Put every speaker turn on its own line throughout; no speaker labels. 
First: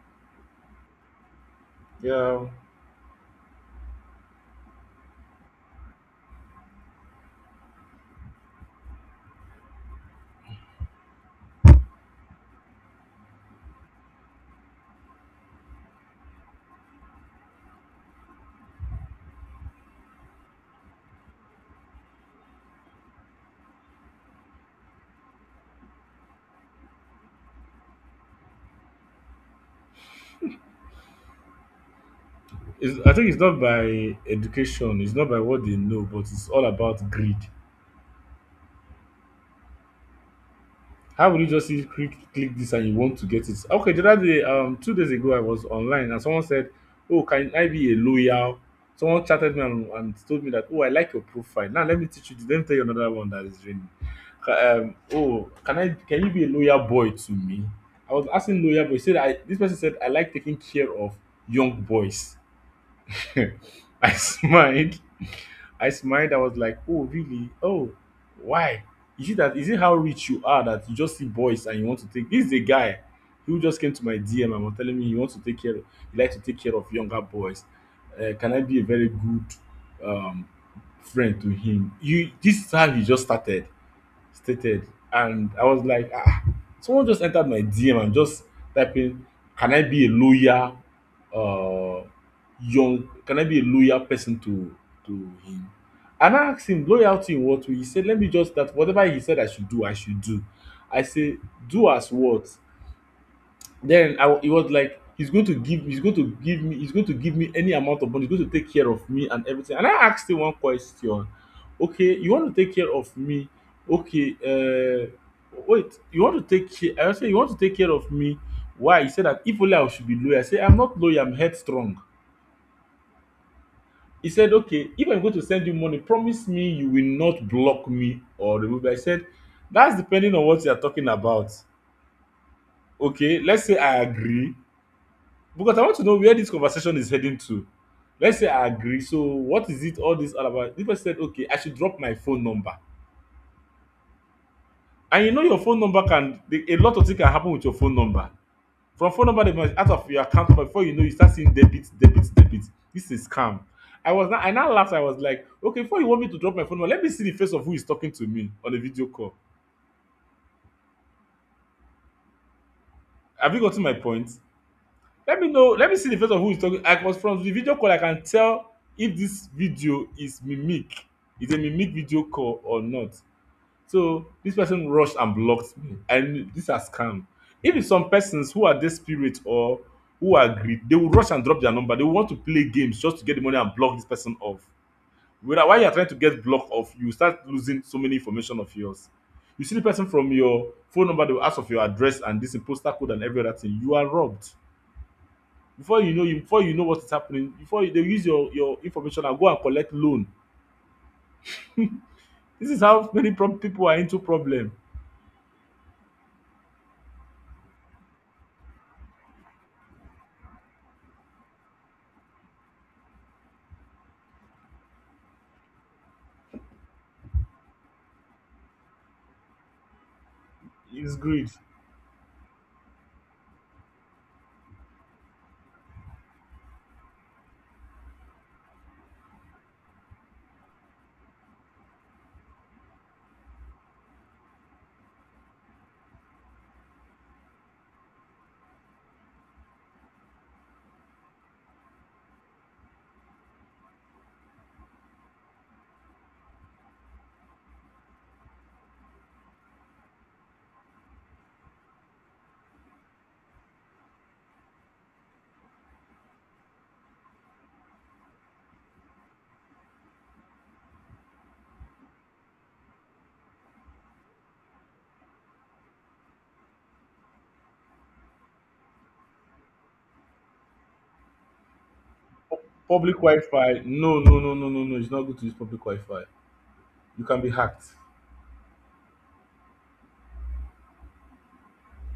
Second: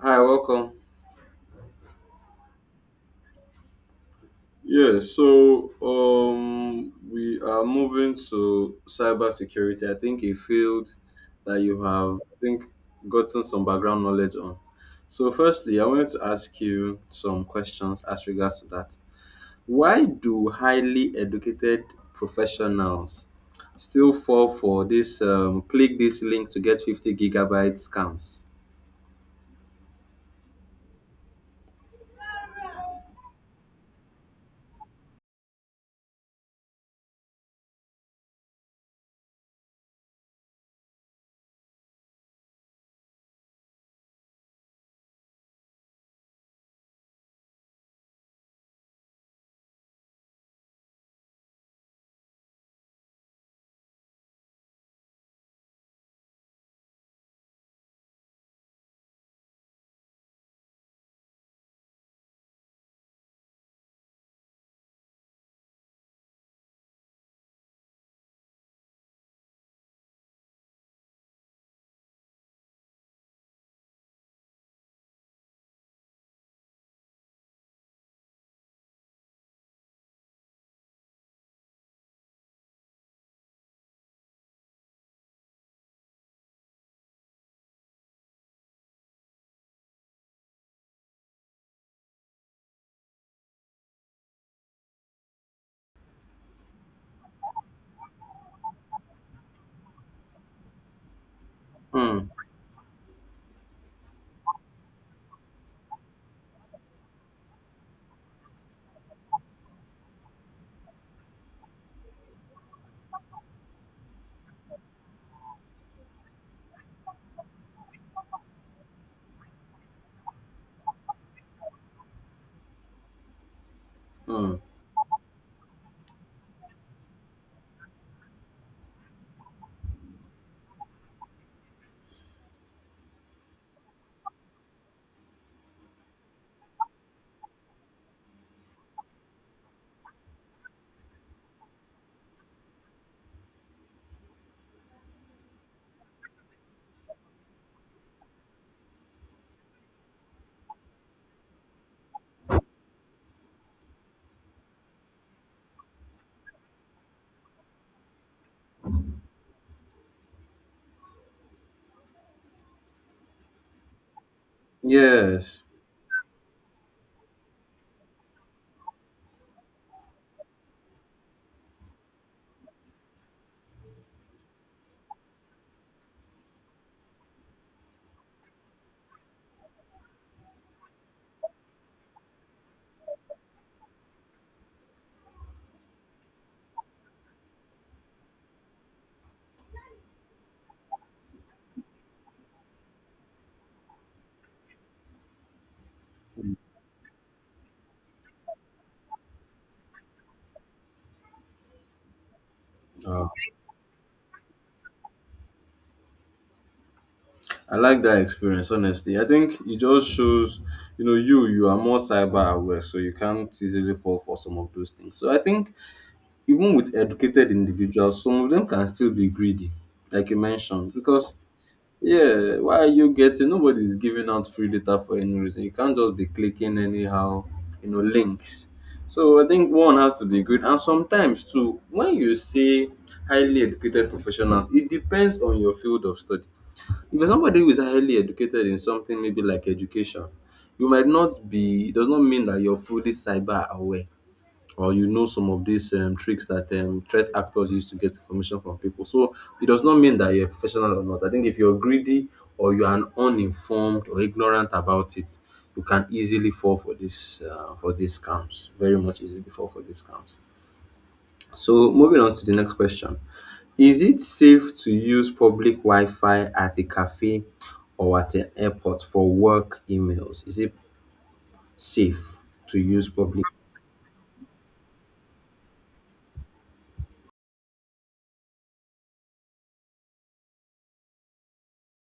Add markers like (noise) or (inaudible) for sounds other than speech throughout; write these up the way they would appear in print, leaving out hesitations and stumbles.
Hi, welcome.
Yeah,
We are moving to cybersecurity. I think a field that you have, I think, gotten some background knowledge on. So firstly, I wanted to ask you some questions as regards to that. Why do highly educated professionals still fall for this click this link to get 50 gigabyte scams?
I think it's not by education, it's not by what they know, but it's all about greed. How will you just see, click, click this and you want to get it? Okay, the other day, 2 days ago, I was online and someone said, "Oh, can I be a loyal?" Someone chatted me and told me that, "Oh, I like your profile. Now let me teach you. This. Let me tell you another one that is raining." Oh, can I? Can you be a loyal boy to me? I was asking loyal boy. He Said this person said, "I like taking care of young boys." (laughs) I smiled I smiled. I was like, "Oh, really? Oh, why? Is it that? Is it how rich you are that you just see boys and you want to take?" This is a guy who just came to my DM and was telling me he wants to take care. Of, he likes to take care of younger boys. Can I be a very good um, friend to him? You. This is how he just started stated. And I was like, ah, someone just entered my DM and just typing, can I be a loyal uh young can I be a loyal person to him? And I asked him loyalty in what way? He said, let me just that whatever he said I should do, I should do. I say, do as
Hmm.
what? Then I wa he was like, "He's going to give he's going to give me he's going to give me any amount of money. He's going to take care of me and everything." And I asked him one question. Okay, you want to take care of me? Okay, wait, you want to take care? I say you want to take care of me? Why? He said that if only I should be loyal. I say I'm not loyal. I'm headstrong. He said,
Hmm.
"Okay, if I'm going to send you money, promise me you will not block me or remove." me." I said, "That's depending on what you are talking about." Okay, let's say I agree. Because I want to know where this conversation is heading to. Let's say I agree. So what is it all this all about? This person said, okay, I should drop my phone number. And you know your phone number a lot of things can happen with your phone number. From phone number, they must out of your account number before you know you start seeing debit, debit, debit. This is scam. I now laughed. I was like, okay, before you want me to drop my phone number, let me see the face of who is talking to me on a video call. Have you gotten my point?
Yes.
Let me see the face of who is talking. I was From the video call I can tell if this video is mimic is a mimic video call or not. So this person rushed and blocked me. I knew these are scam. If it's some persons who are desperate or who are greed, they will rush and drop their number. They will want to play games just to get the money and block this person off. Whether while you are trying to get blocked off, you start losing so many information of yours. You see the person from your phone number, they will ask of your address and this postal code and every other thing, you are robbed. Before you know what is happening before you, they use your information and go and collect loan. This is how many people are into problem.
I like that experience, honestly. I think it just shows, you know, you are more cyber aware, so you can't easily fall for some of those things. So I think even with educated individuals, some of them can still be greedy, like you mentioned,
It's
because
greed.
yeah, why are you getting? Nobody is giving out free data for any reason. You can't just be clicking anyhow, you know, links. So I think one has to be good, and sometimes too, when you say highly educated professionals, it depends on your field of study. If you're somebody who is highly educated in something maybe like education, you might not be, it does not mean that you're fully cyber aware or you know some of these tricks that threat actors use to get information from people. So it does not mean that you're a professional or not. I think if you're greedy or you are an uninformed or ignorant about it, you can easily fall for this for these scams. Very much easily fall for these scams. So moving on to the next question. Is it safe to use public Wi-Fi at a cafe or at an airport for work emails? Is it safe to use
Public
public?
wi-fi, no, no, no, no, no, no, it's not good to use public wi-fi. You can be hacked.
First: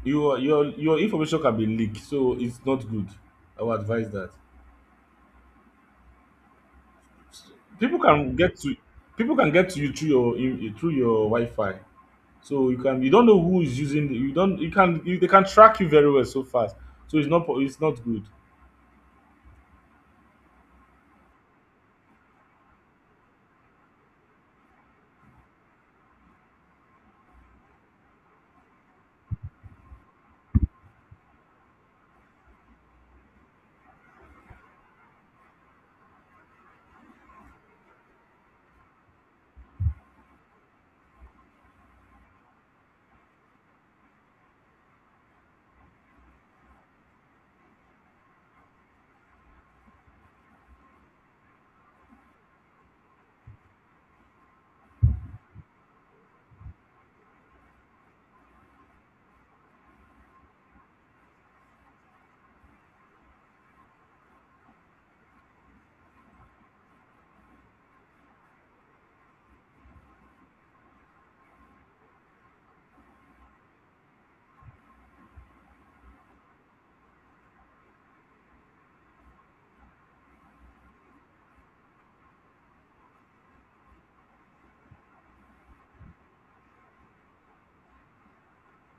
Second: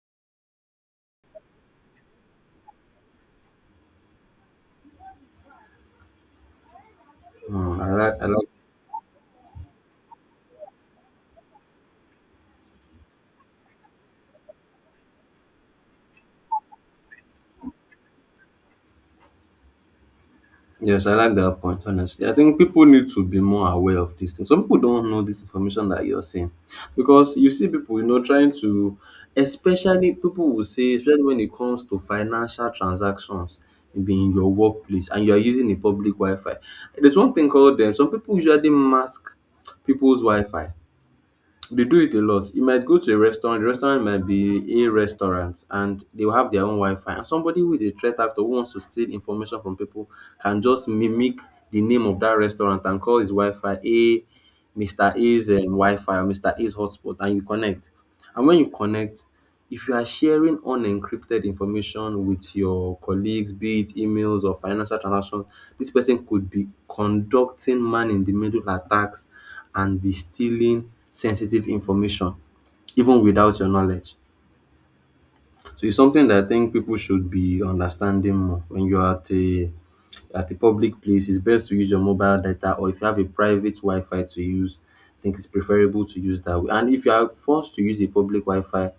Your information can be leaked, so it's not good. I would advise that
Hmm,
people
I
can
like.
get to you through through your wi-fi. So you can you don't know who is using you don't you can you, they can track you very well so fast. So it's not good.
Yes, I like that point, honestly. I think people need to be more aware of these things. Some people don't know this information that you're saying because you see people, you know, trying to, especially people will say, especially when it comes to financial transactions, maybe in your workplace and you're using a public Wi Fi. There's one thing called them. Some people usually mask people's Wi Fi. They do it a lot. You might go to a restaurant, the restaurant might be a restaurant and they will have their own Wi-Fi. And somebody who is a threat actor who wants to steal information from people can just mimic the name of that restaurant and call his Wi-Fi a Mr. A's Wi-Fi or Mr. A's hotspot and you connect. And when you connect, if you are sharing unencrypted information with your colleagues, be it emails or financial transactions, this person could be conducting man in the middle attacks and be stealing sensitive information even without your knowledge. So it's something that I think people should be understanding more. When you're at a public place, it's best to use your mobile data, or if you have a private Wi-Fi to use, I think it's preferable to use that way. And if you are forced to use a public Wi-Fi,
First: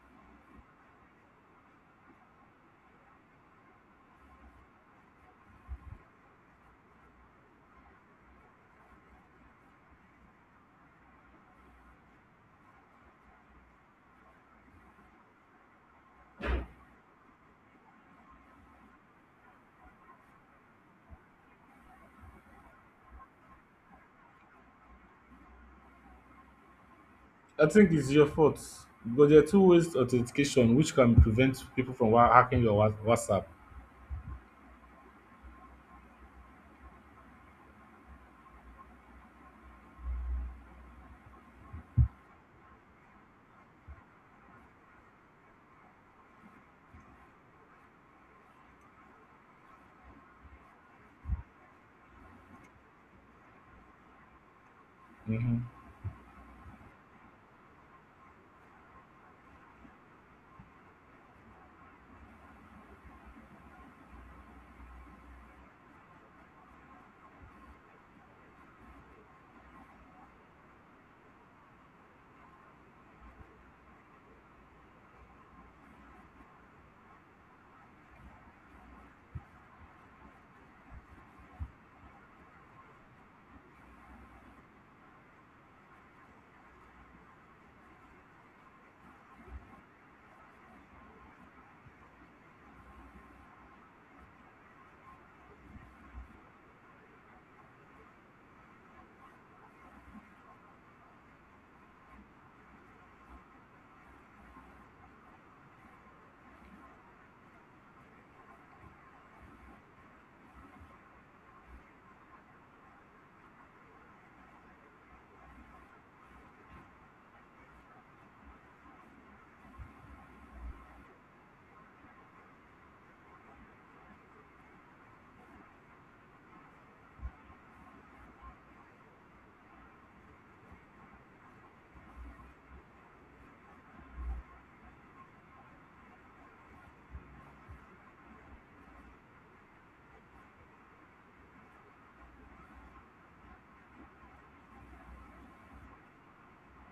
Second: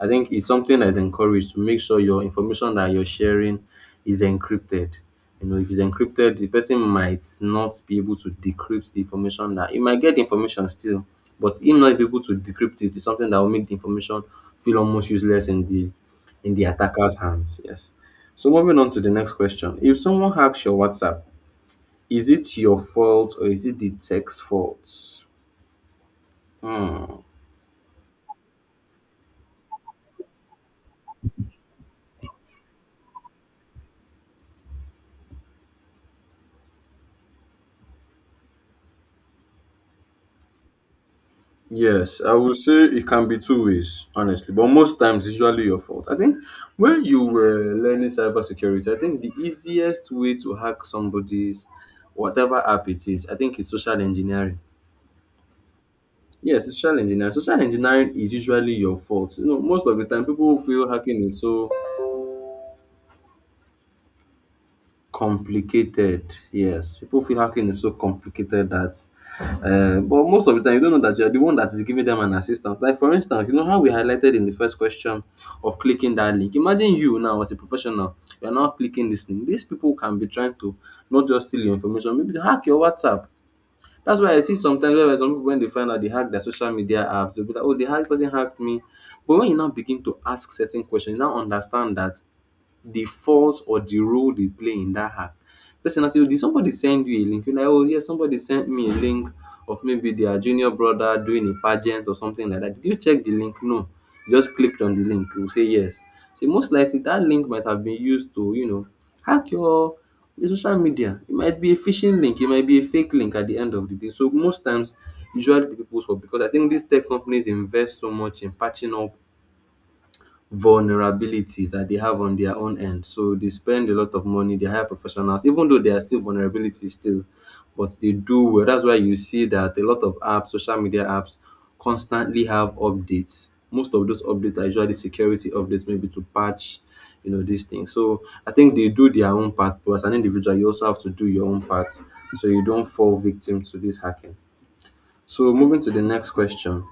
I think it's something that is encouraged to make sure your information that you're sharing is encrypted. You know, if it's encrypted, the person might not be able to decrypt the information that you might get the information still, but him not be able to decrypt it is something that will make the information feel almost useless in the attacker's hands. Yes. So moving on to the next question. If someone hacks your WhatsApp, is it your fault or is it the tech's fault? Hmm.
I think it's your fault because there are two ways authentication which can prevent people from hacking your WhatsApp.
Yes, I would say it can be two ways, honestly. But most times, it's usually your fault. I think when you were learning cybersecurity, I think the easiest way to hack somebody's whatever app it is, I think it's social engineering.
Hmm.
Yes, social engineering. Social engineering is usually your fault. You know, most of the time, people feel hacking is so complicated, yes. People feel hacking is so complicated that but most of the time you don't know that you're the one that is giving them an assistance. Like for instance, you know how we highlighted in the first question of clicking that link. Imagine you now as a professional, you're now clicking this link. These people can be trying to not just steal your information, maybe to hack your WhatsApp. That's why I see sometimes where some people when they find out they hack their social media apps, they'll be like, "Oh, the hack person hacked me." But when you now begin to ask certain questions, you now understand that the fault or the role they play in that hack. Person now say, "Oh, did somebody send you a link?" You're like, "Oh, yes, somebody sent me a link of maybe their junior brother doing a pageant or something like that." Did you check the link? No. You just clicked on the link. You say yes. So most likely that link might have been used to, you know, hack your social media. It might be a phishing link. It might be a fake link at the end of the day. So most times, usually the people for because I think these tech companies invest so much in patching up vulnerabilities that they have on their own end. So they spend a lot of money, they hire professionals, even though there are still vulnerabilities still, but they do well. That's why you see that a lot of apps, social media apps, constantly have updates. Most of those updates are usually security updates, maybe to patch, you know, these things. So I think they do their own part, but as an individual, you also have to do your own part so you don't fall victim to this hacking. So moving to the next question,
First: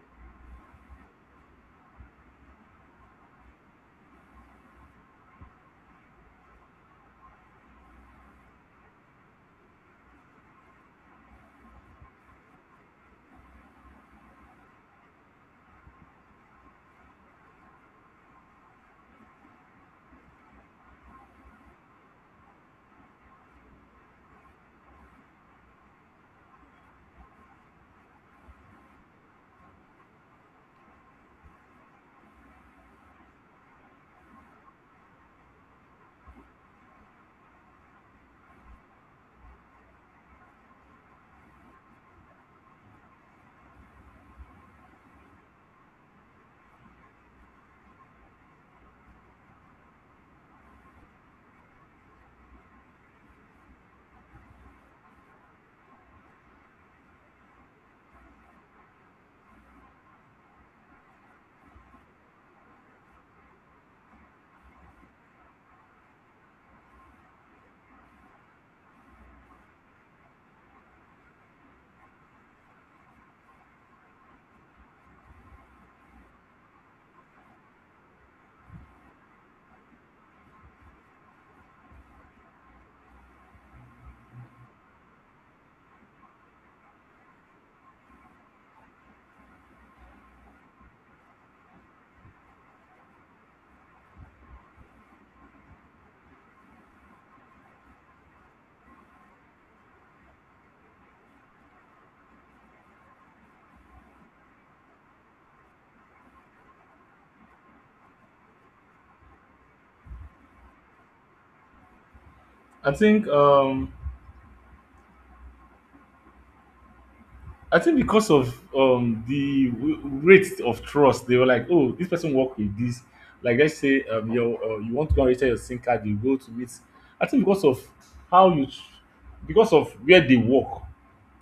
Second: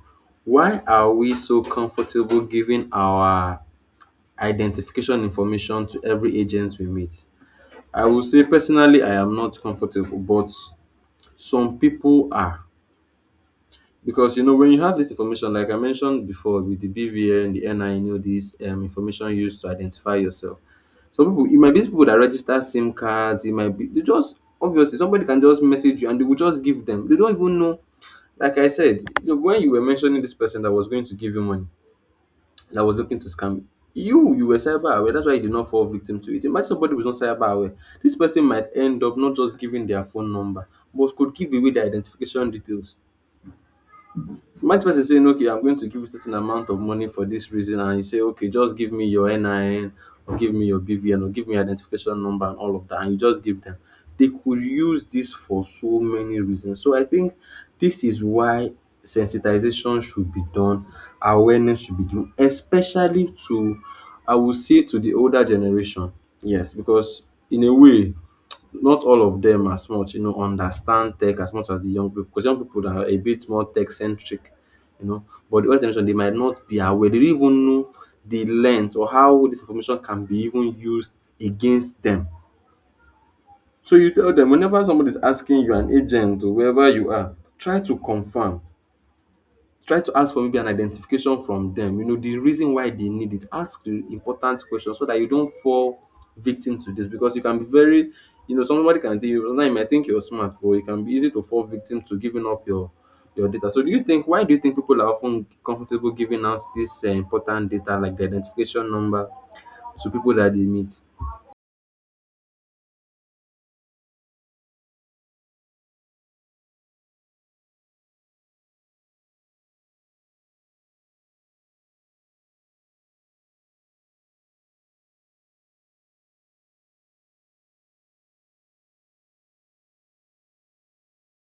why are we so comfortable giving our identification information to every agent we meet. I will say personally, I am not comfortable, but some people are. Because you know, when you have this information, like I mentioned before, with the BVN, the NI, you know, this information used to identify yourself. Some people, it might be people that register SIM cards, it might be they just obviously somebody can just message you and they will just give them. They don't even know. Like I said, you know, when you were mentioning this person that was going to give you money, that was looking to scam you. You were cyber aware. That's why you did not fall victim to it. Imagine somebody who's not cyber aware. This person might end up not just giving their phone number, but could give away their identification details. You might person saying, okay, I'm going to give you certain amount of money for this reason, and you say, okay, just give me your NIN or give me your BVN or give me identification number and all of that, and you just give them. They could use this for so many reasons. So I think this is why sensitization should be done, awareness should be done, especially to, I would say, to the older generation. Yes, because in a way, not all of them as much, you know, understand tech as much as the young people because young people are a bit more tech centric, you know. But the older generation, they might not be aware. They don't even know the length or how this information can be even used against them. So you tell them whenever somebody is asking you, an agent or wherever you are, try to confirm. Try to ask for maybe an identification from them, you know, the reason why they need it. Ask the important questions so that you don't fall victim to this because you can be very, you know, somebody can tell you, sometimes you might think you're smart, but it can be easy to fall victim to giving up your data. So do you think why do you think people are often comfortable giving out this important data like the identification number to people that they meet?
I think um, I think because of rate of trust. They were like, "Oh, this person work with this." Like let's say you you want to go and register your SIM card, you go to it. I think because of how you, because of where they work,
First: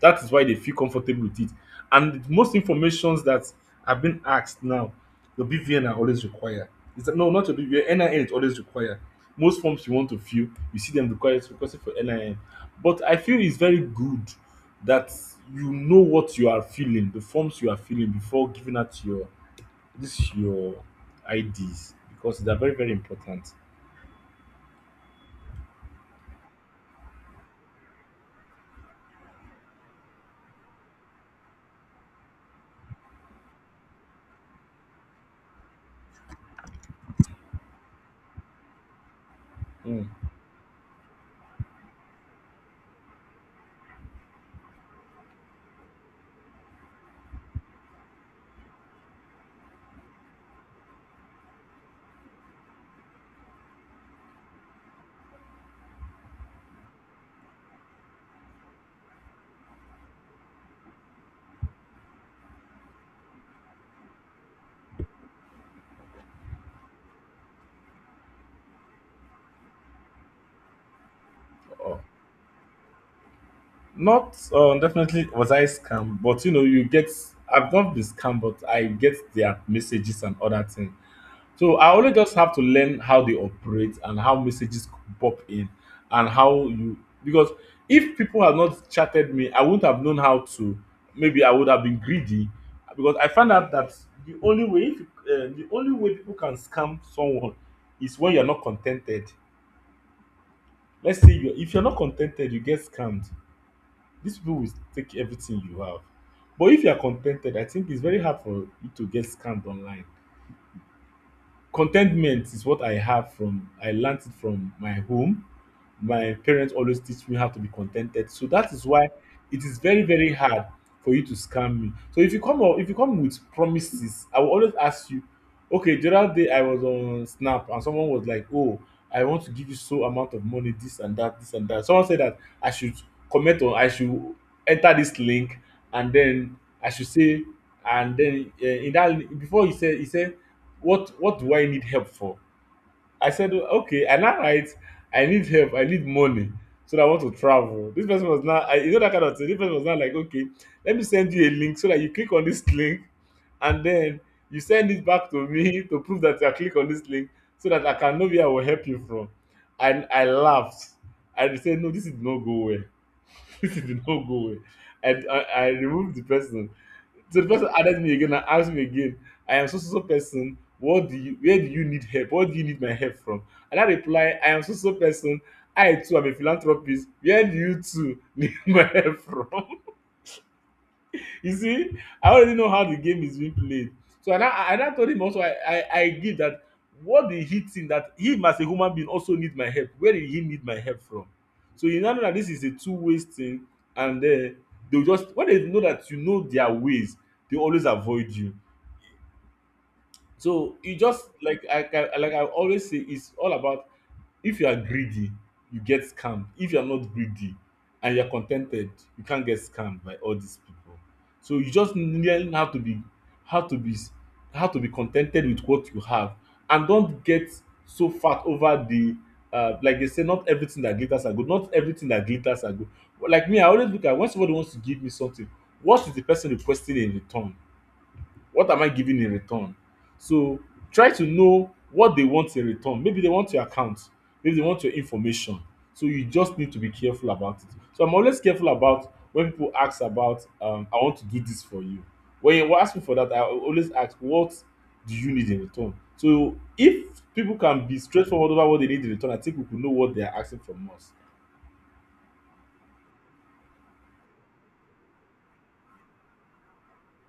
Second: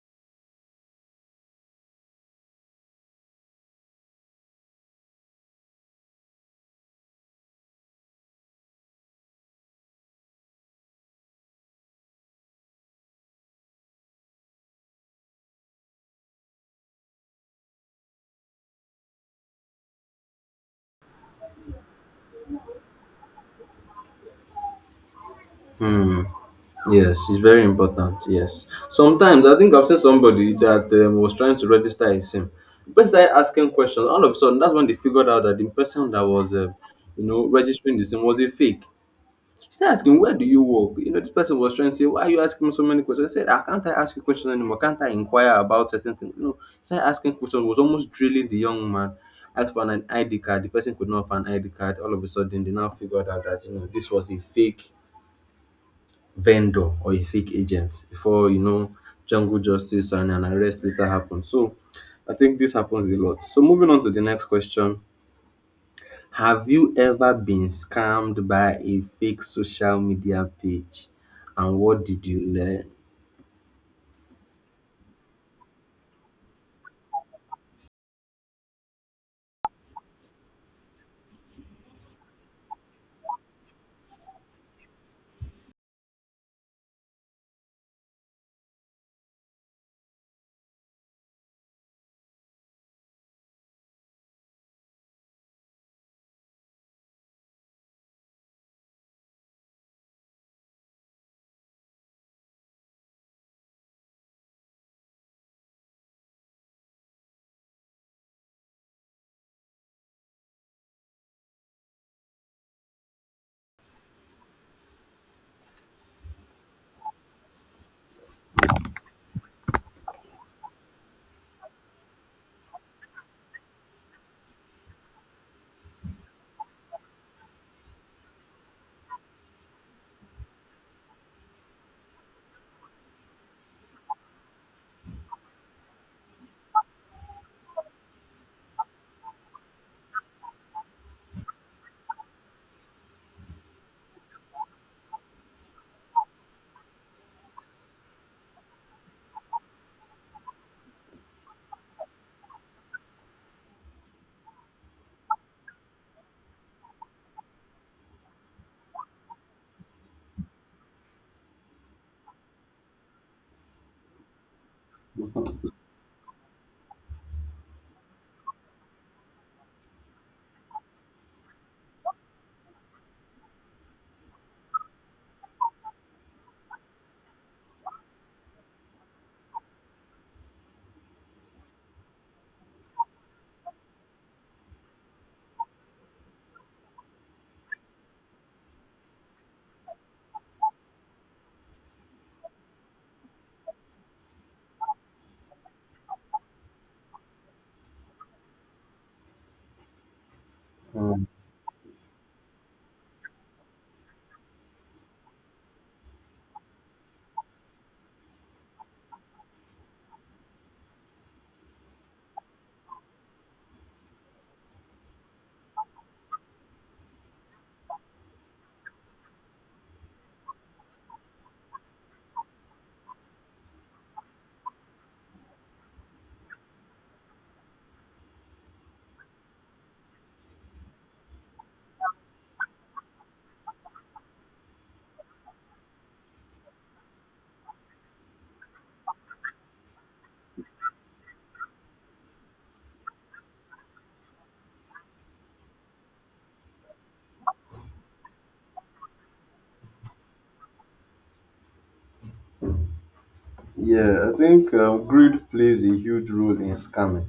that is why they feel comfortable with it. And most informations that have been asked now, your BVN are always required. It's no, not your BVN. NIN is always required. Most forms you want to fill, you see them required requested for NIN. But I feel it's very good that you know what you are feeling, the forms you are feeling before giving out your IDs because they are very very important.
Hmm. Yes, it's very important. Yes. Sometimes I think I've seen somebody that was trying to register a SIM. The person started asking questions. All of a sudden, that's when they figured out that the person that was, you know, registering the SIM was a fake. She started
Mm.
asking, "Where do you work?" You know, this person was trying to say, "Why are you asking me so many questions?" I said, "I can't I ask you questions anymore? Can't I inquire about certain things?" You know, started asking questions. Was almost drilling the young man. Asked for an ID card. The person could not find an ID card. All of a sudden, they now figured out that you know this was a fake vendor or a fake agent before you know jungle justice and an arrest later happens. So I think this happens a lot. So moving on to the next question. Have you ever been scammed by a fake social media page? And
Uh,
what did you learn?
not definitely was I scammed, but you know you get. I've not been scammed, but I get their messages and other things. So I only just have to learn how they operate and how messages pop in and how you. Because if people had not chatted me, I wouldn't have known how to. Maybe I would have been greedy because I found out that the only way if, the only way people can scam someone is when you're not contented. Let's say you if you're not contented, you get scammed. These people will take everything you have. But if you are contented, I think it's very hard for you to get scammed online. Contentment is what I have. From I learnt it from my home. My parents always teach me how to be contented. So that is why it is very, very hard for you to scam me. So if you come up, if you come with promises, I will always ask you, okay, the other day I was on Snap and someone was like, oh, I want to give you so amount of money, this and that, this and that. Someone said that I should I should enter this link and then I should say, and then in that before he said, what do I need help for? I said, okay, I now write, I need help, I need money, so that I want to travel. This person was not, I, you know, that kind of thing. This person was not like, okay, let me send you a link so that you click on this link and then you send it back to me (laughs) to prove that I click on this link so that I can know where I will help you from. And I laughed. I said, no, this did not go well. (laughs) This did not go well. And I removed the person. So the person added me again and asked me again, I am so so so person. What do you where do you need help? What do you need my help from? And I reply, I am so so person. I too am a philanthropist. Where do you too need (laughs) my help from? (laughs) You see, I already know how the game is being played. So and I told him also I give that, what did he think that him as a human being also need my help? Where did he need my help from? So you now know that this is a two-way thing, and they'll just when they know that you know their ways, they always avoid you. So you
Hmm.
just like I can like I always say it's all about, if you are greedy, you get scammed. If you are not greedy and you're contented, you can't get scammed by all these people. So you just learn how to be how to be how to be contented with what you have and don't get so fat over the like they say, not everything that glitters are good. Not everything that glitters are good. Like me, I always look at when somebody wants to give me something, what is the person requesting in return? What am I giving in return? So try to know what they want in return. Maybe they want your account, maybe they want your information. So you just need to be careful about it. So I'm always careful about when people ask about I want to do this for you. When you ask me for that, always ask what do you need in return? So if people can be straightforward about what they need in return, I think we could know what they are asking from us.
Yeah, I think greed plays a huge role in scamming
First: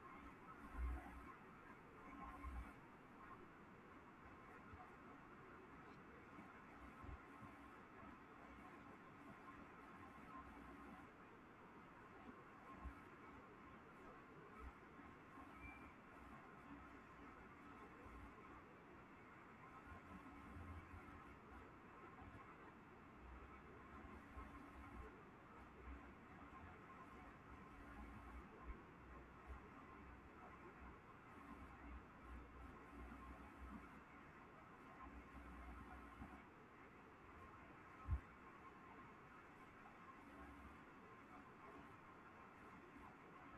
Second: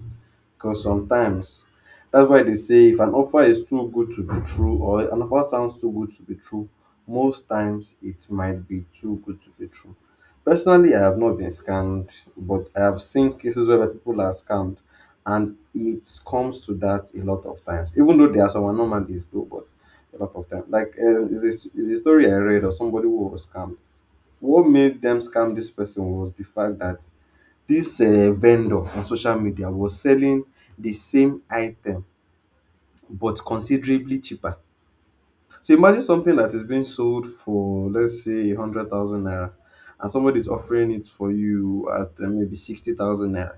because sometimes that's why they say if an offer is too good to be true or an offer sounds too good to be true, most times it might be too good to be true. Personally, I have not been scammed, but I have seen cases where people are scammed, and it comes to that a lot of times, even though there are some anomalies, though. But a lot of times, like is this is a story I read of somebody who was scammed. What made them scam this person was the fact that this vendor on social media was selling the same item but considerably cheaper. So imagine something that is being sold for, let's say, 100,000 naira, and somebody is offering it for you at maybe 60,000 naira.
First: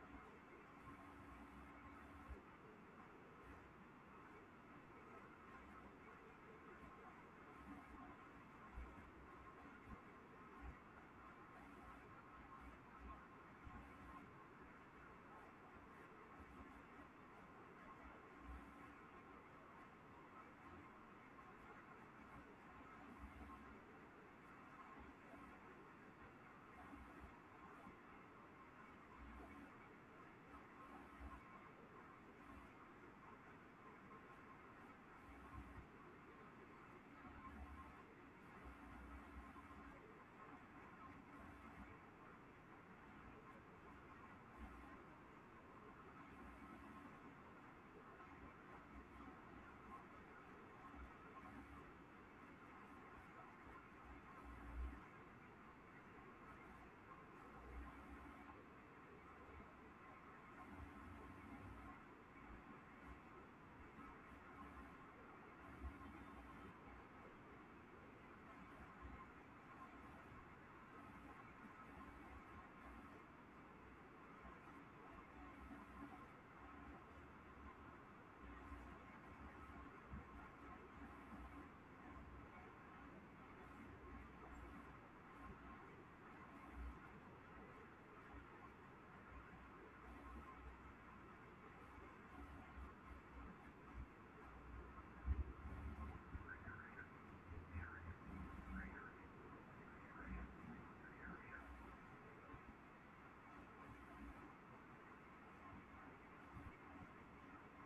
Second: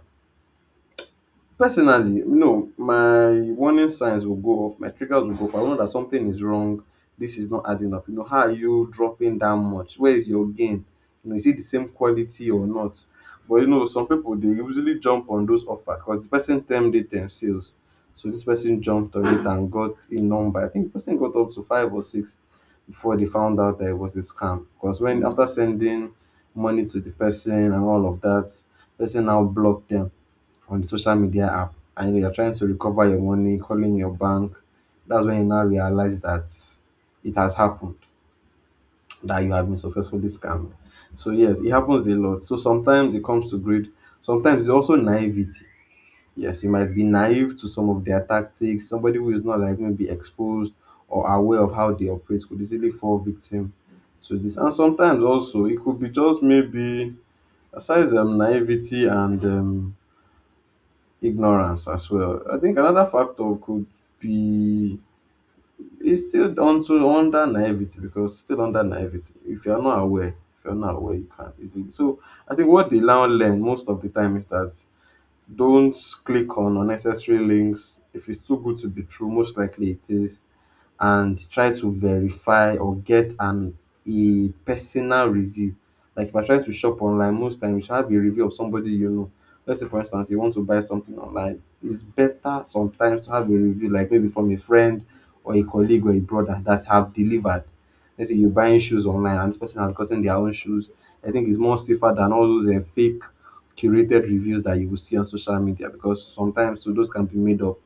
Personally, no, my warning signs will go off, my triggers will go off. I know that something is wrong. This is not adding up. You know, how are you dropping that much? Where is your gain? You know, is it the same quality or not? But you know, some people, they usually jump on those offers because the person termed it themselves. So this person jumped on it and got a number. I think the person got up to five or six before they found out that it was a scam. Because when, after sending money to the person and all of that, person now blocked them on the social media app, and you're trying to recover your money, calling your bank. That's when you now realize that it has happened, that you have been successfully scammed. So yes, it happens a lot. So sometimes it comes to greed, sometimes it's also naivety. Yes, you might be naive to some of their tactics. Somebody who is not, like, maybe exposed or aware of how they operate could easily fall victim to this. And sometimes also, it could be just, maybe, aside naivety and ignorance as well. I think another factor could be, it's still onto under naivety, because it's still under naivety. If you are not aware, if you're not aware, you can't easily. So I think what they now learn most of the time is that, don't click on unnecessary links. If it's too good to be true, most likely it is, and try to verify or get an a personal review. Like, if I try to shop online, most times you should have a review of somebody you know. Let's say, for instance, you want to buy something online, it's better sometimes to have a review, like maybe from a friend or a colleague or a brother that have delivered. Let's say you're buying shoes online and this person has gotten their own shoes. I think it's more safer than all those fake curated reviews that you will see on social media, because sometimes so those can be made up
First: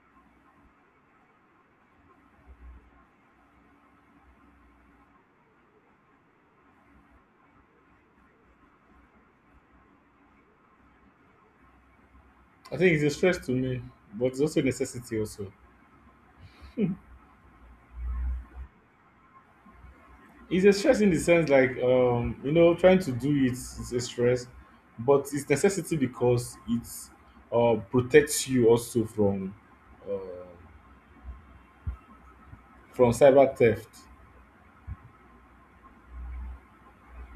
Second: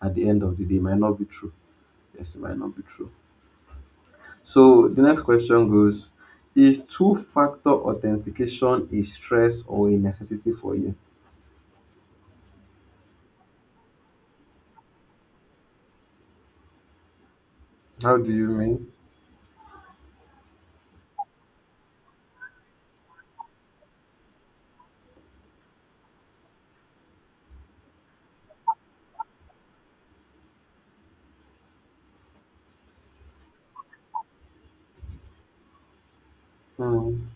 at the end of the day, might not be true. Yes, it might not be true. So the next question goes, is two-factor authentication a stress or a necessity for you?
I think it's a stress to me, but it's also a necessity also.
How do you mean?
It's a stress in the sense like you know trying to do it is a stress, but it's necessity because it protects you also uh, from cyber theft.
Hmm.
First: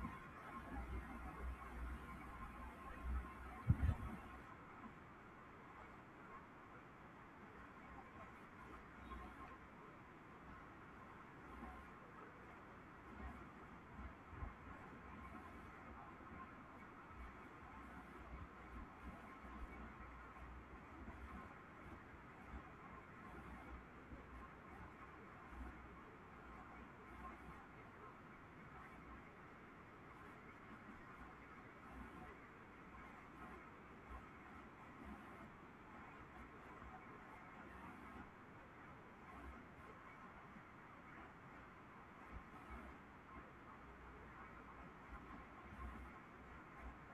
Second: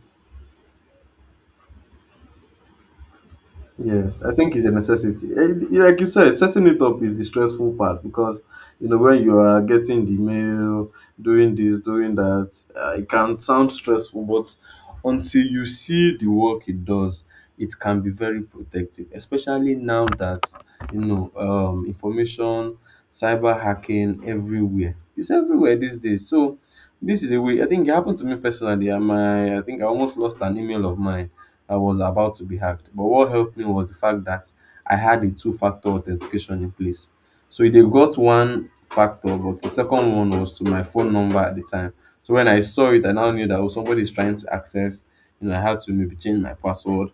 Yes, I think it's a necessity. Eh, yeah, like you said, setting it up is the stressful part because you know, when you are getting the mail, doing this, doing that, it can sound stressful. But until you see the work it does, it can be very protective, especially now that you know, information, cyber hacking everywhere. It's everywhere these days. So this is a way. I think it happened to me personally. I think I almost lost an email of mine. I was about to be hacked. But what helped me was the fact that I had a two factor authentication in place. So they got one factor, but the second one was to my phone number at the time. So when I saw it, I now knew that, oh, somebody is trying to access, you know. I had to maybe change my password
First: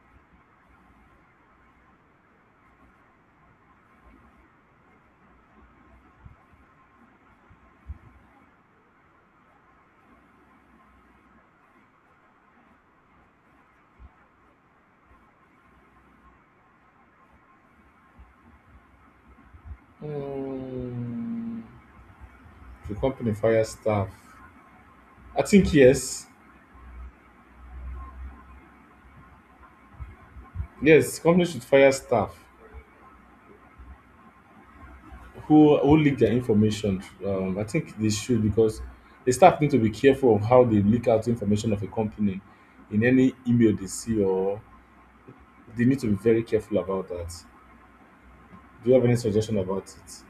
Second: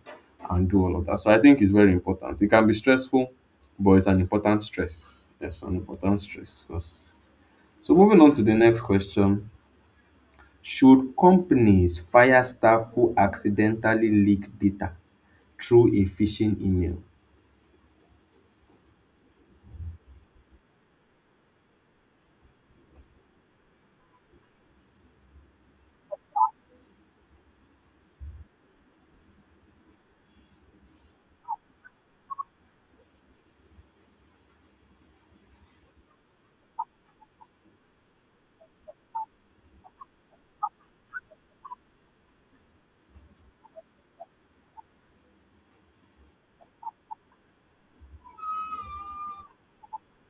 and do all of that. So I think it's very important. It can be stressful, but it's an important stress. Yes, an important stress. So moving on to the next question. Should companies fire staff who accidentally leak data through a phishing email?
Mm. The company fire staff. I think yes, yes, companies should fire staff who leak their information. I think they should because the staff need to be careful of how they leak out information of a company in any email they see or they need to be very careful about that. Do you have any suggestion about it?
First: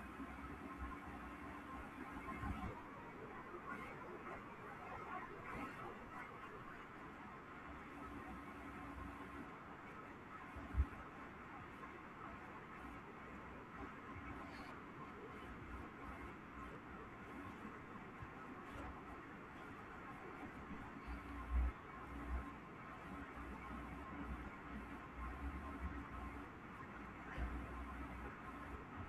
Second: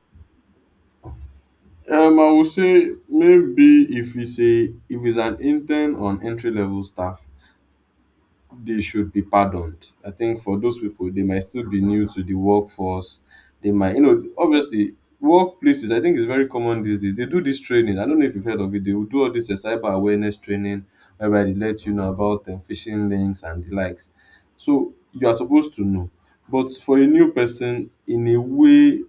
I would say maybe if it's an intern on entry level staff, they should be pardoned. I think for those people, they might still be new to the workforce. They might, you know, obviously, workplaces, I think it's very common these days, they do this training. I don't know if you've heard of it. They will do all this cyber awareness training, whereby they let you know about phishing links and the likes. So you are supposed to know. But for a new person, in a way,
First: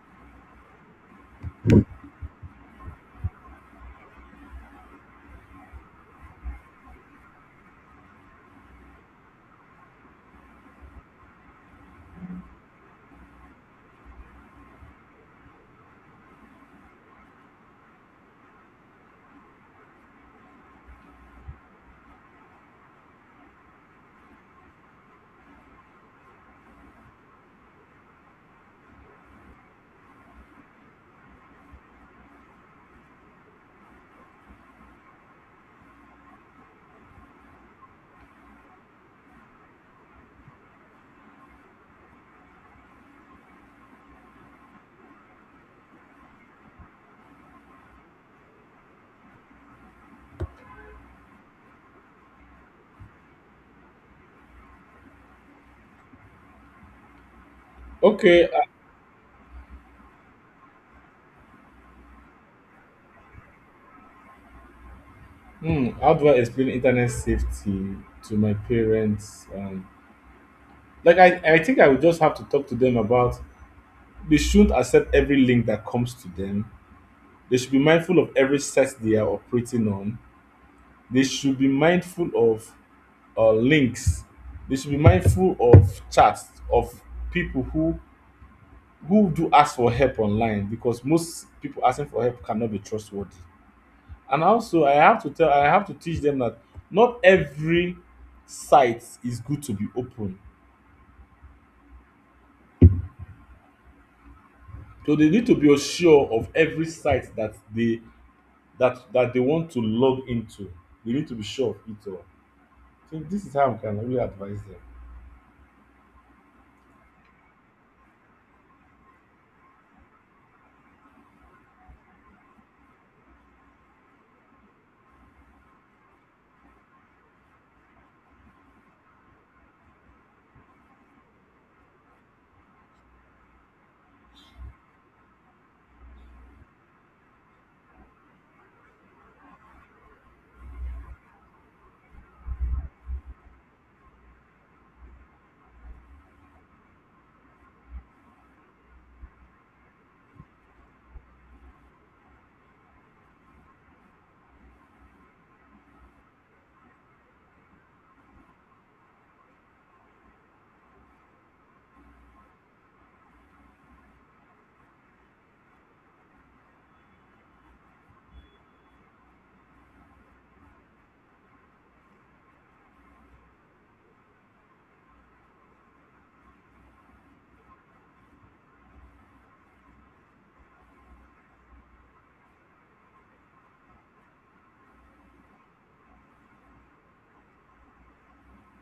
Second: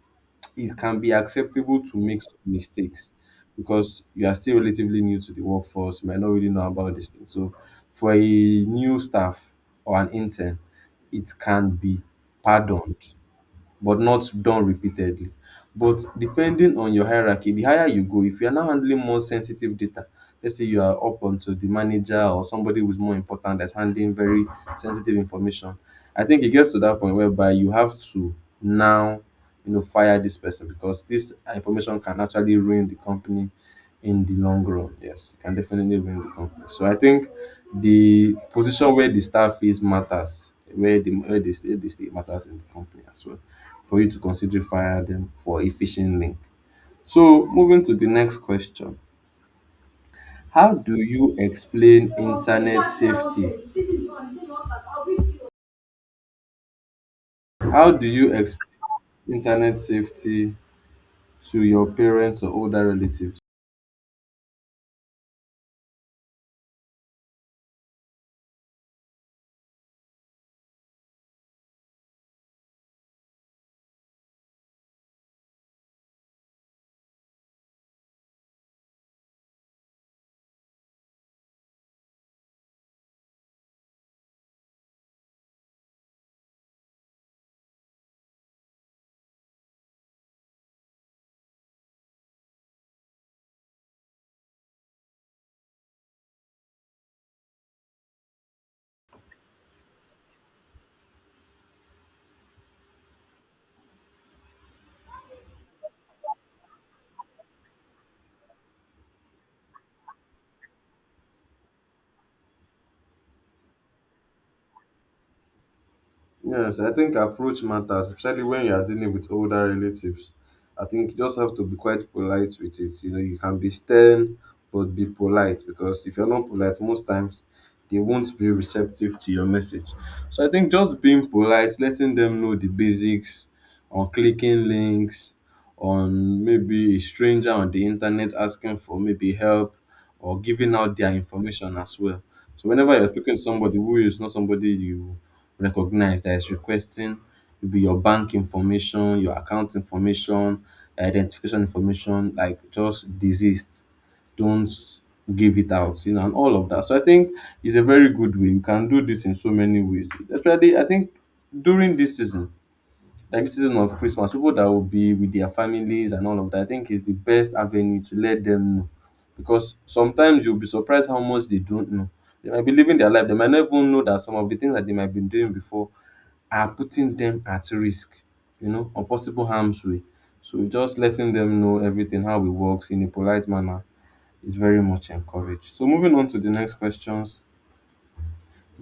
it can be acceptable to make some mistakes because you are still relatively new to the workforce, you might not really know about this thing. So for a new staff or an intern, it can be pardoned, but not done repeatedly. But depending on your hierarchy, the higher you go, if you are now handling more sensitive data, let's say you are up onto the manager or somebody who's more important, that's handling very sensitive information, I think it gets to that point whereby you have to now, you know, fire this person because this information can actually ruin the company in the long run. Yes, it can definitely ruin the company. So I think the position where the staff is matters, where they stay matters in the company as well, for you to consider fire them for a phishing link. So moving to the next question. How do you explain internet safety? How do you
Okay, uh,
explain internet safety to your parents or older relatives?
how do I explain internet safety to my parents? Like I think I would just have to talk to them about they shouldn't accept every link that comes to them. They should be mindful of every site they are operating on. They should be mindful of links. They should be mindful of chats of people who do ask for help online because most people asking for help cannot be trustworthy. And also I have to teach them that not every site is good to be open, so they need to be sure of every site that they that they want to log into. They need to be sure of it all. So this is how I can really advise them.
Yes, I think approach matters, especially when you are dealing with older relatives. I think you just have to be quite polite with it. You know, you can be stern, but be polite, because if you're not polite, most times they won't be receptive to your message. So I think just being polite, letting them know the basics on clicking links, on maybe a stranger on the internet asking for maybe help, or giving out their information as well. So whenever you're speaking to somebody who is not somebody you recognize that is requesting maybe your bank information, your account information, identification information, like, just desist, don't give it out, you know, and all of that. So I think it's a very good way. You can do this in so many ways. Especially, I think during this season, like season of Christmas, people that will be with their families and all of that, I think is the best avenue to let them know. Because sometimes you'll be surprised how much they don't know. They might be living their life, they might not even know that some of the things that they might be doing before are putting them at risk, you know, or possible harm's way. So just letting them know everything, how it works in a polite manner, is very much encouraged. So moving on to the next questions.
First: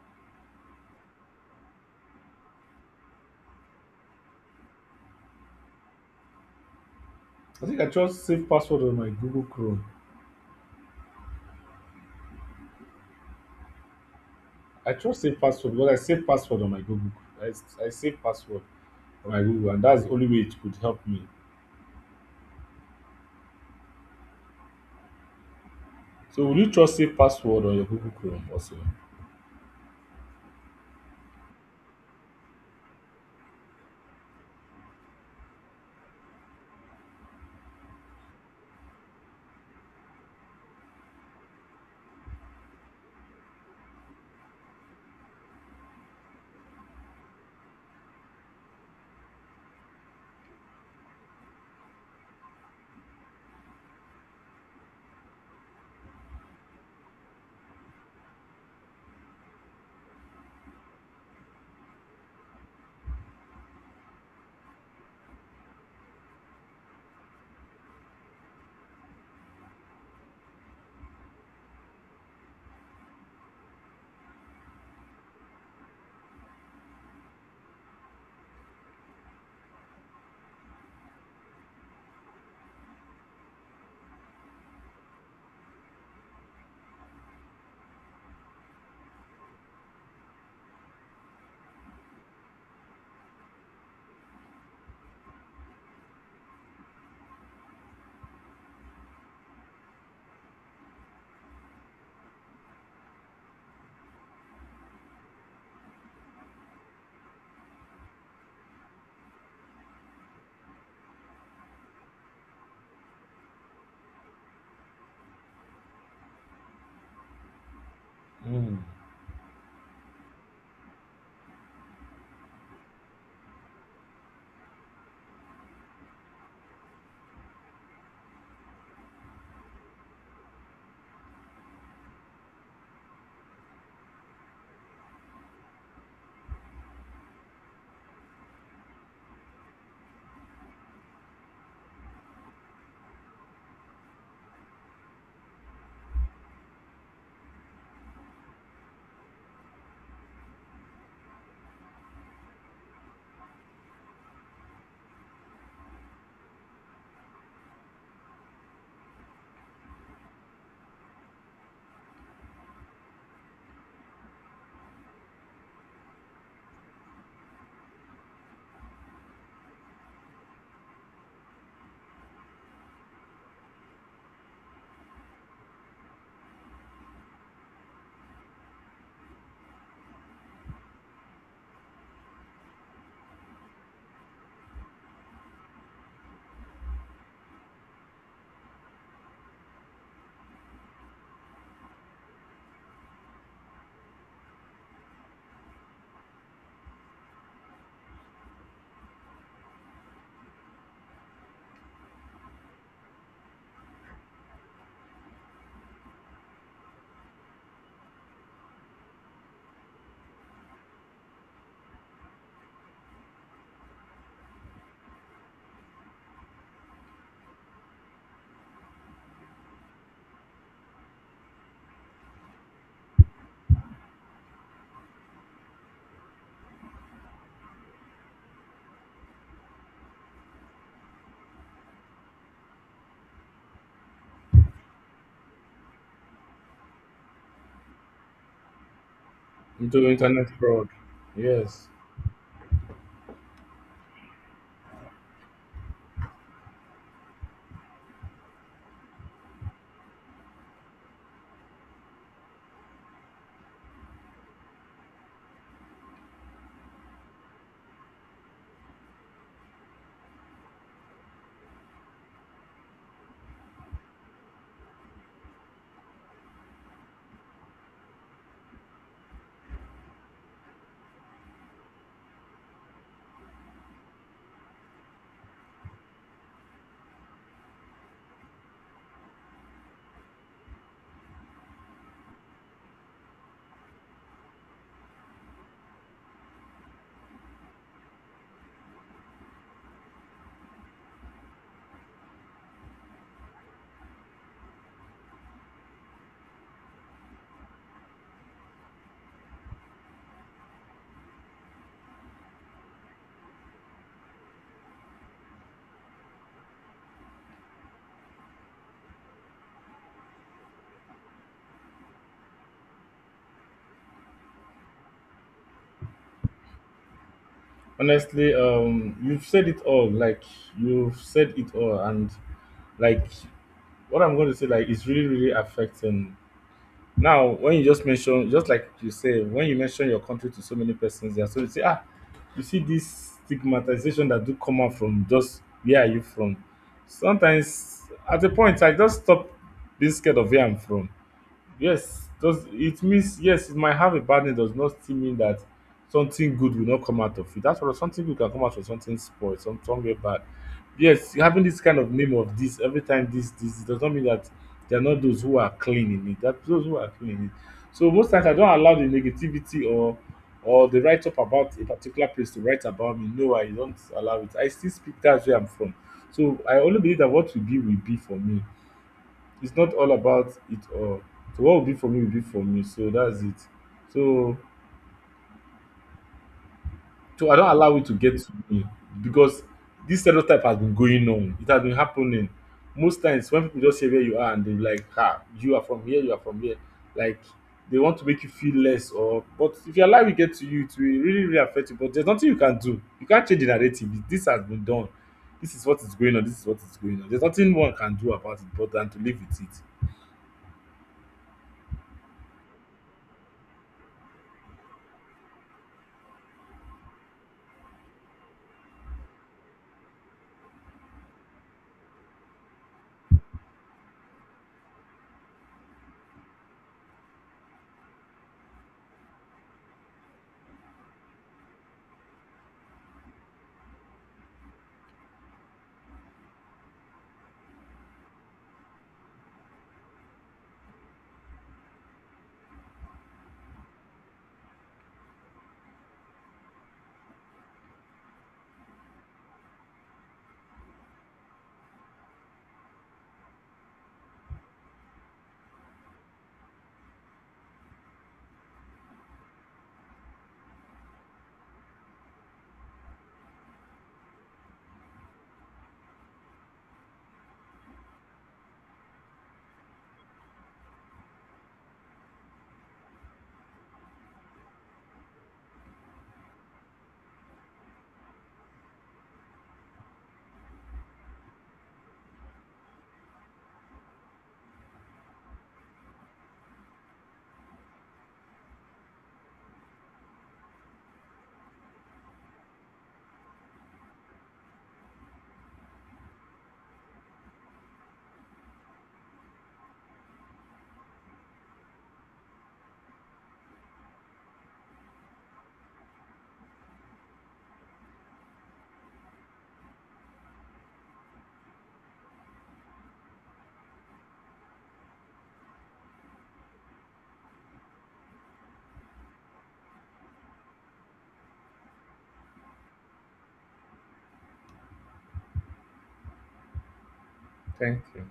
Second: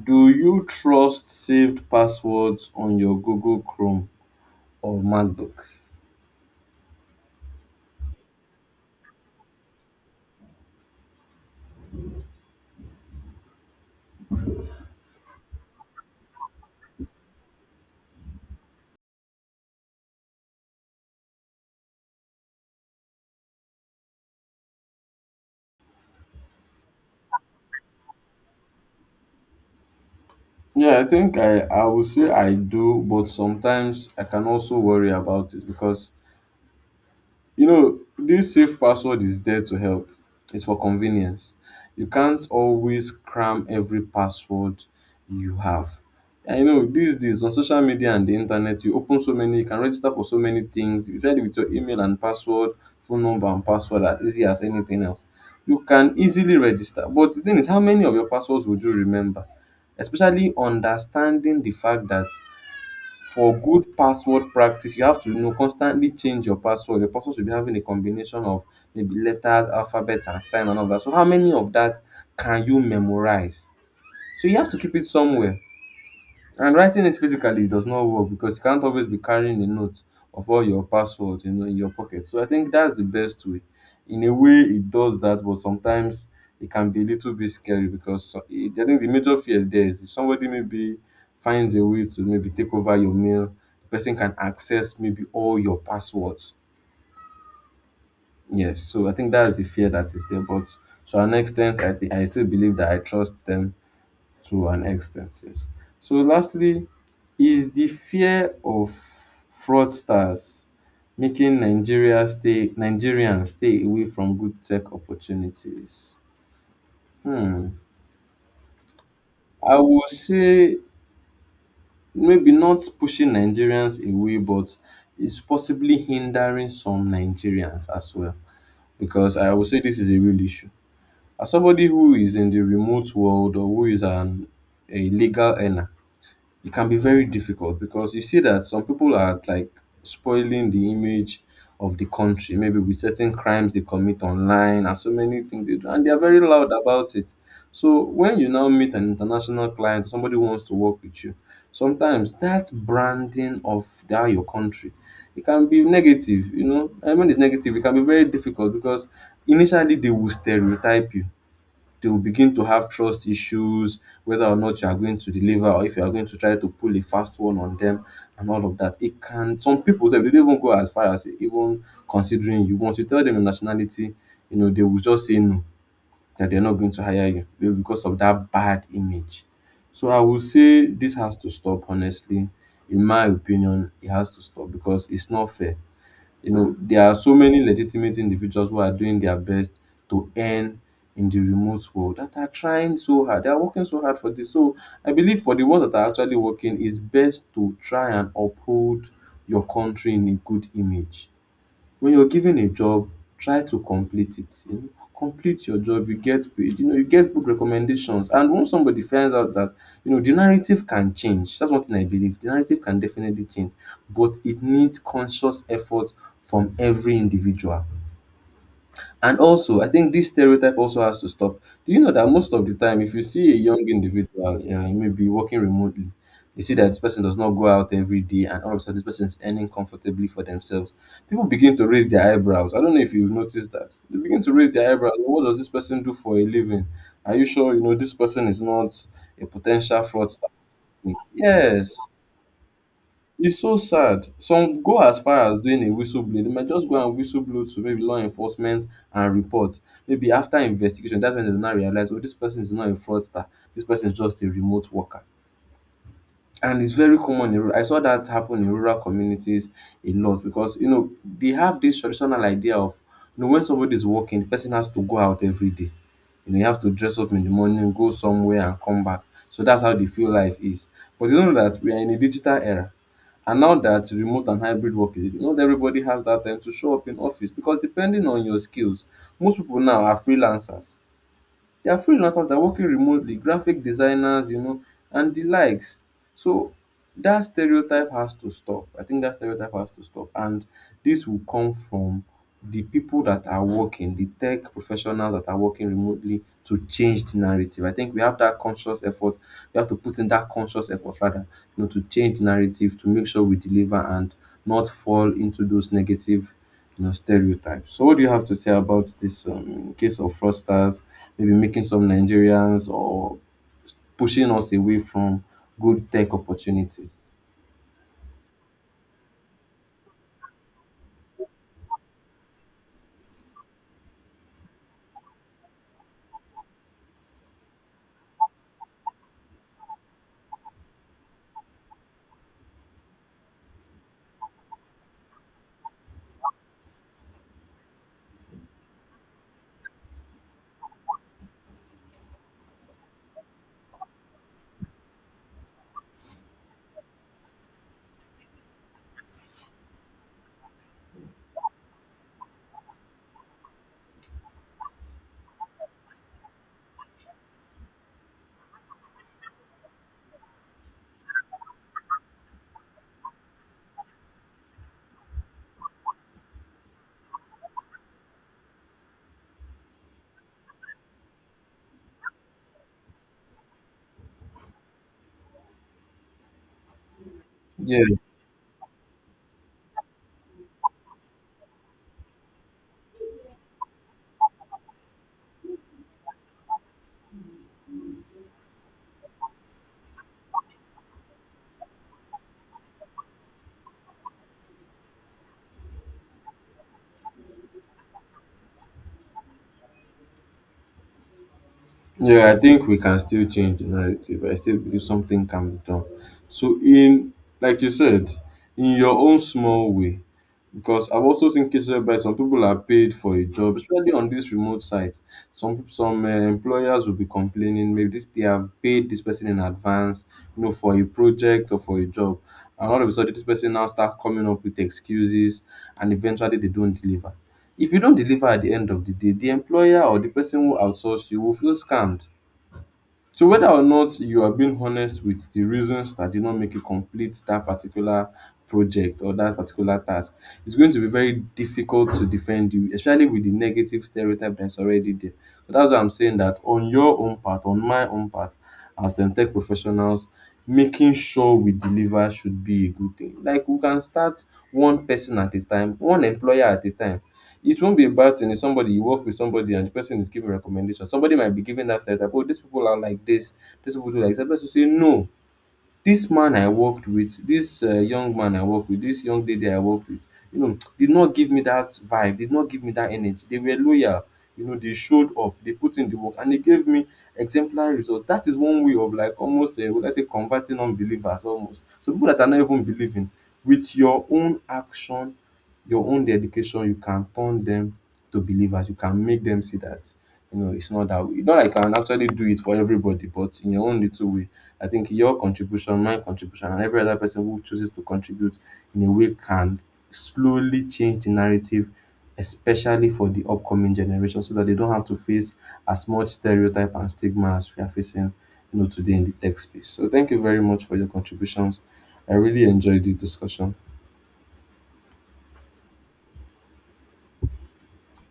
Do you trust saved passwords on your Google Chrome or MacBook?
I think I just save password on my Google Chrome. I just save password because I save password on my Google. I save password on my Google, and that's the only way it could help me. So will you trust save password on your Google Chrome also?
Yeah, I think I would say I do, but sometimes I can also worry about it because, you know, this safe password is there to help. It's for convenience. You can't always cram every password you have. I know these days on social media and the internet, you open so many, you can register for so many things. You try it with your email and password, phone number and password, as easy as anything else. You can easily register. But the thing is, how many of your passwords would you remember? Especially understanding the fact that for good password practice you have to, you know, constantly change your password. Your password should be having a combination of maybe letters, alphabets, and sign and all that. So how many of that can you memorize? So you have to keep it somewhere, and writing it physically does not work because you can't always be carrying a note of all your passwords, in your pocket. So I think that's the best way. In a way it does that, but sometimes it can be a little bit scary because I think the major fear there is if somebody maybe finds a way to maybe take over your mail, the person can access maybe all your passwords. Yes, so I think that's the fear that is there, but to an extent, I think I still believe that I trust them to an extent. Yes. So lastly, is the fear of fraudsters making Nigerians stay away from good tech opportunities? Hmm.
Mm.
I would say maybe not pushing Nigerians away, but it's possibly hindering some Nigerians as well. Because I would say this is a real issue. As somebody who is in the remote world or who is an a legal earner, it can be very difficult because you see that some people are like spoiling the image of the country, maybe with certain crimes they commit online and so many things they do, and they are very loud about it. So when you now meet an international client, somebody who wants to work with you, sometimes that branding of that your country, it can be negative, you know. And when it's negative, it can be very difficult because initially they will stereotype you, they will begin to have trust issues, whether or not you are going to deliver or if you are going to try to pull a fast one on them and all of that. It can, some people say they dey no even go as far as even considering you. Once you tell them your nationality, you know, they will just say no, that they're not going to hire you maybe because of that bad image. So I will say this has to stop, honestly. In my opinion, it has to stop because it's not fair. You know, there are so many legitimate individuals who are doing their best to earn in the remote world that are trying so hard. They are working so hard for this. So I believe for the ones that are actually working, it's best to try and uphold your country in a good image. When you're given a job, try to complete it, you know, complete your job, you get paid, you know, you get good recommendations. And once somebody finds out that, you know, the narrative can change. That's one thing I believe, the narrative can definitely change, but it needs conscious effort from every individual. And also, I think this stereotype also has to stop. Do you know that most of the time, if you see a young individual, you know, maybe working remotely, you see that this person does not go out every day, and all of a sudden, this person is earning comfortably for themselves. People begin to raise their eyebrows. I don't know if you've noticed that. They begin to raise their eyebrows. What does this person do for a living? Are you sure you know this person is not a potential
Into
fraudster?
internet fraud. Yes.
Yes. It's so sad. Some go as far as doing a whistleblowing. They might just go and whistleblow to maybe law enforcement and report. Maybe after investigation, that's when they will now realize, oh, this person is not a fraudster. This person is just a remote worker. And it's very common in I saw that happen in rural communities a lot, because you know they have this traditional idea of, you know, when somebody is working, the person has to go out every day. You know, you have to dress up in the morning, go somewhere and come back. So that's how they feel life is. But you know that we are in a digital era. And now that remote and hybrid work is, not everybody has that time to show up in office. Because depending on your skills, most people now are freelancers. They are freelancers that are working remotely, graphic designers, you know, and the likes. So that stereotype has to stop. I think that stereotype has to stop. And this will come from the people that are working, the tech professionals that are working remotely, to change the narrative. I think we have that conscious effort. We have to put in that conscious effort rather, you know, to change the narrative, to make sure we deliver and not fall into those negative, you know, stereotypes. So what do you have to say about this case of fraudsters, maybe making some Nigerians or pushing us away from good tech opportunities?
Honestly, you've said it all. Like you've said it all, and like what I'm going to say, like it's really, really affecting. Now, when you just mention, just like you say, when you mention your country to so many persons, there, so you say, ah, you see this stigmatization that do come out from just where are you from? Sometimes, at a point, I just stop being scared of where I'm from. Yes, does it means yes, it might have a bad name, does not still mean that something good will not come out of it. That's what something good can come out of something spoiled, some somewhere bad. Yes, having this kind of name of this every time this this it does not mean that they are not those who are clean in it. That those who are clean in it. So most times I don't allow the negativity or the write up about a particular place to write about me. No, I don't allow it. I still speak that's where I'm from. So I only believe that what will be for me. It's not all about it all. So what will be for me will be for me. So that's it. So so I don't allow
Yeah,
it to get to me because this stereotype has been going on. It has been happening. Most times when people just say where you are and they're like, ah, you are from here, you are from here. Like they want to make you feel less or but if you allow it get to you, it will really, really affect you. But there's nothing you can do. You can't change the narrative. This has been done. This is what is going on. This is what is going on. There's nothing one can do about it but than to live with it.
yeah, I think we can still change the narrative. I still believe something can be done. So in, like you said, in your own small way. Because I've also seen cases whereby some people are paid for a job, especially on these remote sites. Some employers will be complaining, maybe this, they have paid this person in advance, you know, for a project or for a job, and all of a sudden this person now start coming up with excuses, and eventually they don't deliver. If you don't deliver at the end of the day, the employer or the person who outsourced you will feel scammed. So whether or not you are being honest with the reasons that did not make you complete that particular project or that particular task, it's going to be very difficult to defend you, especially with the negative stereotype that's already there. So that's why I'm saying that on your own part, on my own part, as tech professionals, making sure we deliver should be a good thing. Like we can start one person at a time, one employer at a time. It won't be a bad thing if somebody, you work with somebody and the person is giving recommendations. Somebody might be giving that stereotype, oh, these people are like this, these people do like that. Person say no. This man I worked with, this young man I worked with, this young lady I worked with, you know, did not give me that vibe, did not give me that energy. They were loyal, you know, they showed up, they put in the work, and they gave me exemplary results. That is one way of like almost let's say converting unbelievers almost. So people that are not even believing, with your own action, your own dedication, you can turn them to believers. You can make them see that, you know, it's not that way. Not like I can actually do it for everybody, but in your own little way, I think your contribution, my contribution, and every other person who chooses to contribute in a way can slowly change the narrative, especially for the upcoming generation, so that they don't have to face as much stereotype and stigma as we are facing, you know, today in the tech space. So thank you very much for your contributions. I really enjoyed the discussion.
Thank you.